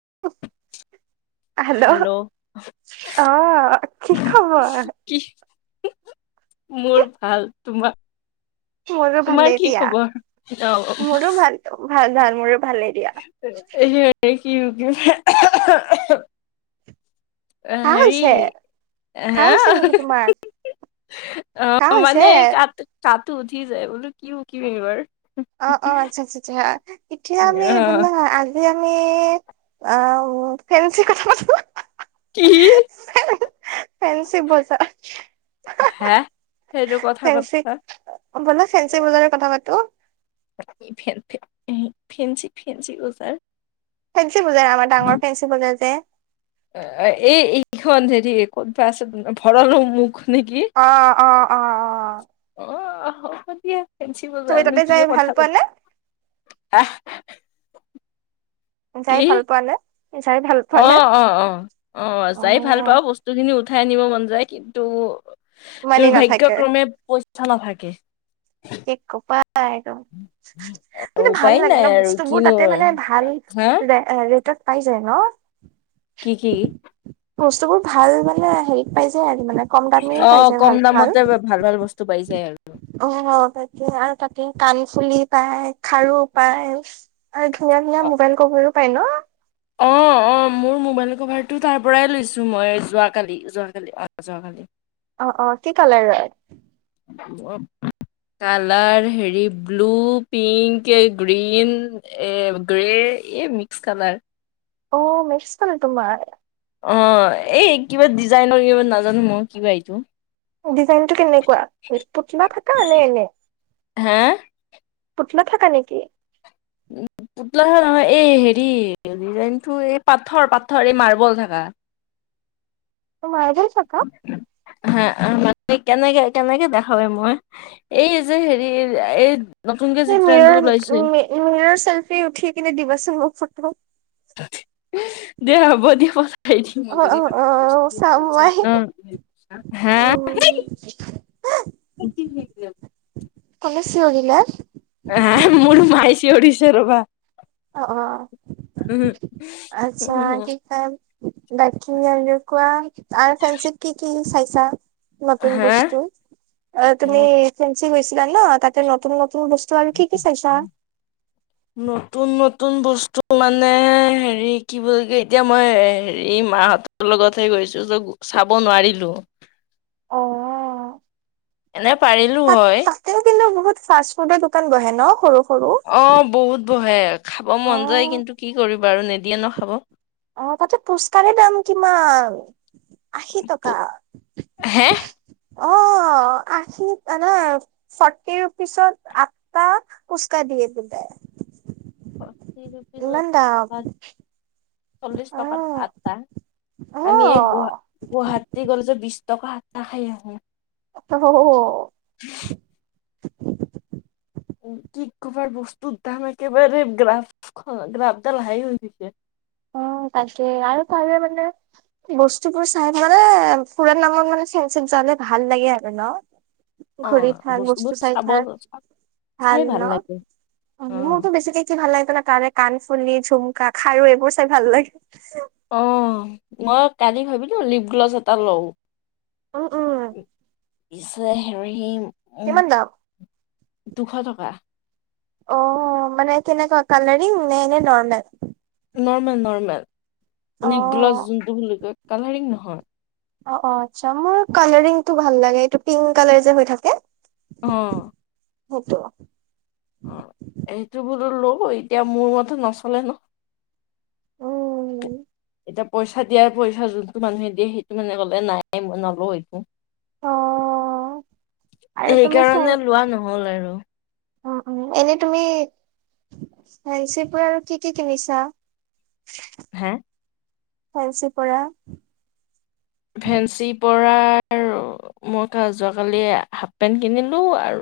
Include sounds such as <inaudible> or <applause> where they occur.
<unintelligible> Hello কি খবৰ? কি মোৰ ভাল তোমাৰ মোৰো তোমাৰ ভালেই কি দিয়া খবৰ অহ মোৰো ভাল ভাল ভাল মোৰো ভালেই দিয়া স কি কি <unintelligible> অহ, কাহ হেৰি হৈছে কাহ হা হৈছে নেকি তোমাৰ কাহ অ', হৈছে মানে ক কাঁহ উঠি যায় বোলো কি <unintelligible> বাৰ অ', অ', আচ্ছা, আচ্ছা আচ এতিয়া আমি বল অ এই আমি কি হে সেইটো কথা পতা <unintelligible> <unintelligible> <unintelligible> ফেঞ্চিক ফেঞ্চি বজাৰ ফেঞ্চি বজাৰ আমাৰ ডাঙৰ ফেঞ্চি বজাৰ যে এই এইখন হেৰি ক'ব আছে ভৰালৰ মুখ নেকি অ অ অ অ অ তুমি তাতে যাই ভাল পোৱা নে <unintelligible> যাই কি ভাল পোৱা নে যাই ভাল পোৱা অ নে অ অ অ যাই ভাল অ পাওঁ বস্তুখিনি উ উঠাই আনিব মন যায় কিন্তু মানি দুৰ্ভাগ্য নাথাকে ক্ৰমে পইচা নাথাকে অ একদম কিন্তু ভাল উপায় লাগে নাই ন আৰু বস্তুবোৰ কিনো তাতে মানে আৰু। ভাল হা ৰেটত পাইজায় ন কি কি বস্তুবোৰ ভাল মানে হেৰিত পাই যায় আৰু মানে কম দামেও পাই অ', যায় কম ভাল ভাল দামতে ভাল বস্তু পাই যায় আৰু অ তাকে আৰু তাকতে কাণফুলি পায় খাৰু পায় আৰু ধুনীয়া ধুনীয়া অ', মোবাইল কবৰো পায় ন অ', মোৰ মোবাইল কভাৰটো তাৰ পৰাই লৈছো মই যোৱাকালি যোৱাকালি অ যোৱাকালি অ অ কি কালাৰ অ কালাৰ হেৰি ব্লু পিংক গ্ৰীন এ <unintelligible> এই মিক্স কালাৰ অ মেছছিলান তোম অ এই কিবা ডিজাইনৰ কিব নাজানো মই কিবা এইটো ডিজাইনটো কেনেকুৱা কিবা পটা নে এনে হা <unintelligible> থাকা নেকি <unintelligible> নহয় এই হেৰি ডিজাইনটো এই পাথৰ পাথৰ এই মাৰ্বল থকা অ হা <unintelligible> কেনেকে কেনেকে দেখাবে মই এই যে হেৰি এই নতুনকে যি ট্ৰেণ্ডত ওলাইছে মীয়াৰ চেল্ফি উঠি কিনে দিবা চোন মোক ফটো অ অ অ <unintelligible> চাম মই <unintelligible> হম এ কমছেি হয় হা মোৰ <unintelligible> অ আচ্ছা কি খ বাকী কোৱা আৰু ফেনচিভ কি কি চাইছা নতুন হা বস্তু তুমি ফেঞ্চি গৈছিলা ন তাতে নতুন ন তোৰ বস্তু আৰু কি কি চাইছা নতুন নতুন বস্তু মানে হেৰি কি বুলি কৈ এতিয়া মই হেৰি মাহঁতৰ লগতহে গৈ ছো যে চাব নোৱাৰিলো অ এনে পাৰিলো ত হয় তাতেও কিন্তু বহুত ফাষ্ট ফুডৰ দোকান বহে ন সৰু অ বহুত বহে খাব অ মন যায় কিন্তু কি কৰিব আৰু নিদিয়ে নখাব অ তাতে পোচকাৰে দাম কিমান আশী টকা প- হে অ আশী আনা ফৰ্টি ৰুপিচত আঠটা ফুচকা দিয়ে <unintelligible> ইমান তিৰিপিক দাম আ চল্লিশ অ', টকাত আটা আমি এই গ অ', গুৱাহাটী গলে যে বিশ টকা আতা খাই আহো। আ কি কবাৰ বস্তুৰ দাম একেবাৰে গ্ৰাফ গ্ৰাফডাল হাই হৈ দিছে। অ, তাকে আৰু ত মানে বস্তুবোৰ চাইদ মানে ফুৰান নামত মানে চ ভাল লাগে আৰু ন অ ঘূৰি থাক বস্তুবোৰ বস্তু চাই চাব থাক। ভাল চাই ন লাগে অ মোৰতো বেছিকে কি ভাল লাগে তাৰে কান। পুলি ঝুমকা খাৰু এইবোৰ চাই ভাল লাগে। অ মই কালি ভাবিলো লিপ গ্ল'ভছ এটা লওঁ, উম উম চে হেৰি হিম, কিমান দাম, দুশ টকা, অ মানে কেনেকুৱা কালাৰিং নে এনে নৰমেল। নৰ্মেল নৰ্মেল লিপ অ', গ্লভ যোনটো বুলি কয় কালাৰিং নহয়। অ অ মোৰ কালাৰিং টো ভাল লাগে এইটো পিংক কালাৰ যে হৈ থাকে। অ, সেইটো। অ এই ইটো বোলো ল এতিয়া মোৰ মতে নচলে ন। উম এতিয়া, পইচা দিয়াৰ পইচা যোনটো মানুহে দিয়ে সেইটো মানুহে কলে নাই মই নলো এইটো। অ আৰু সেইকাৰণে লোৱা নহল আৰু অ' অ' এনেই তুমি ফেঞ্চি পৰা আৰু কি - কি কিনিছা? হা? ফ্ৰঞ্চ পৰা। <inaudible> ফেঞ্চিৰ পৰা মই যোৱাকালি হাফ পেন্ট কিনিলো আৰু।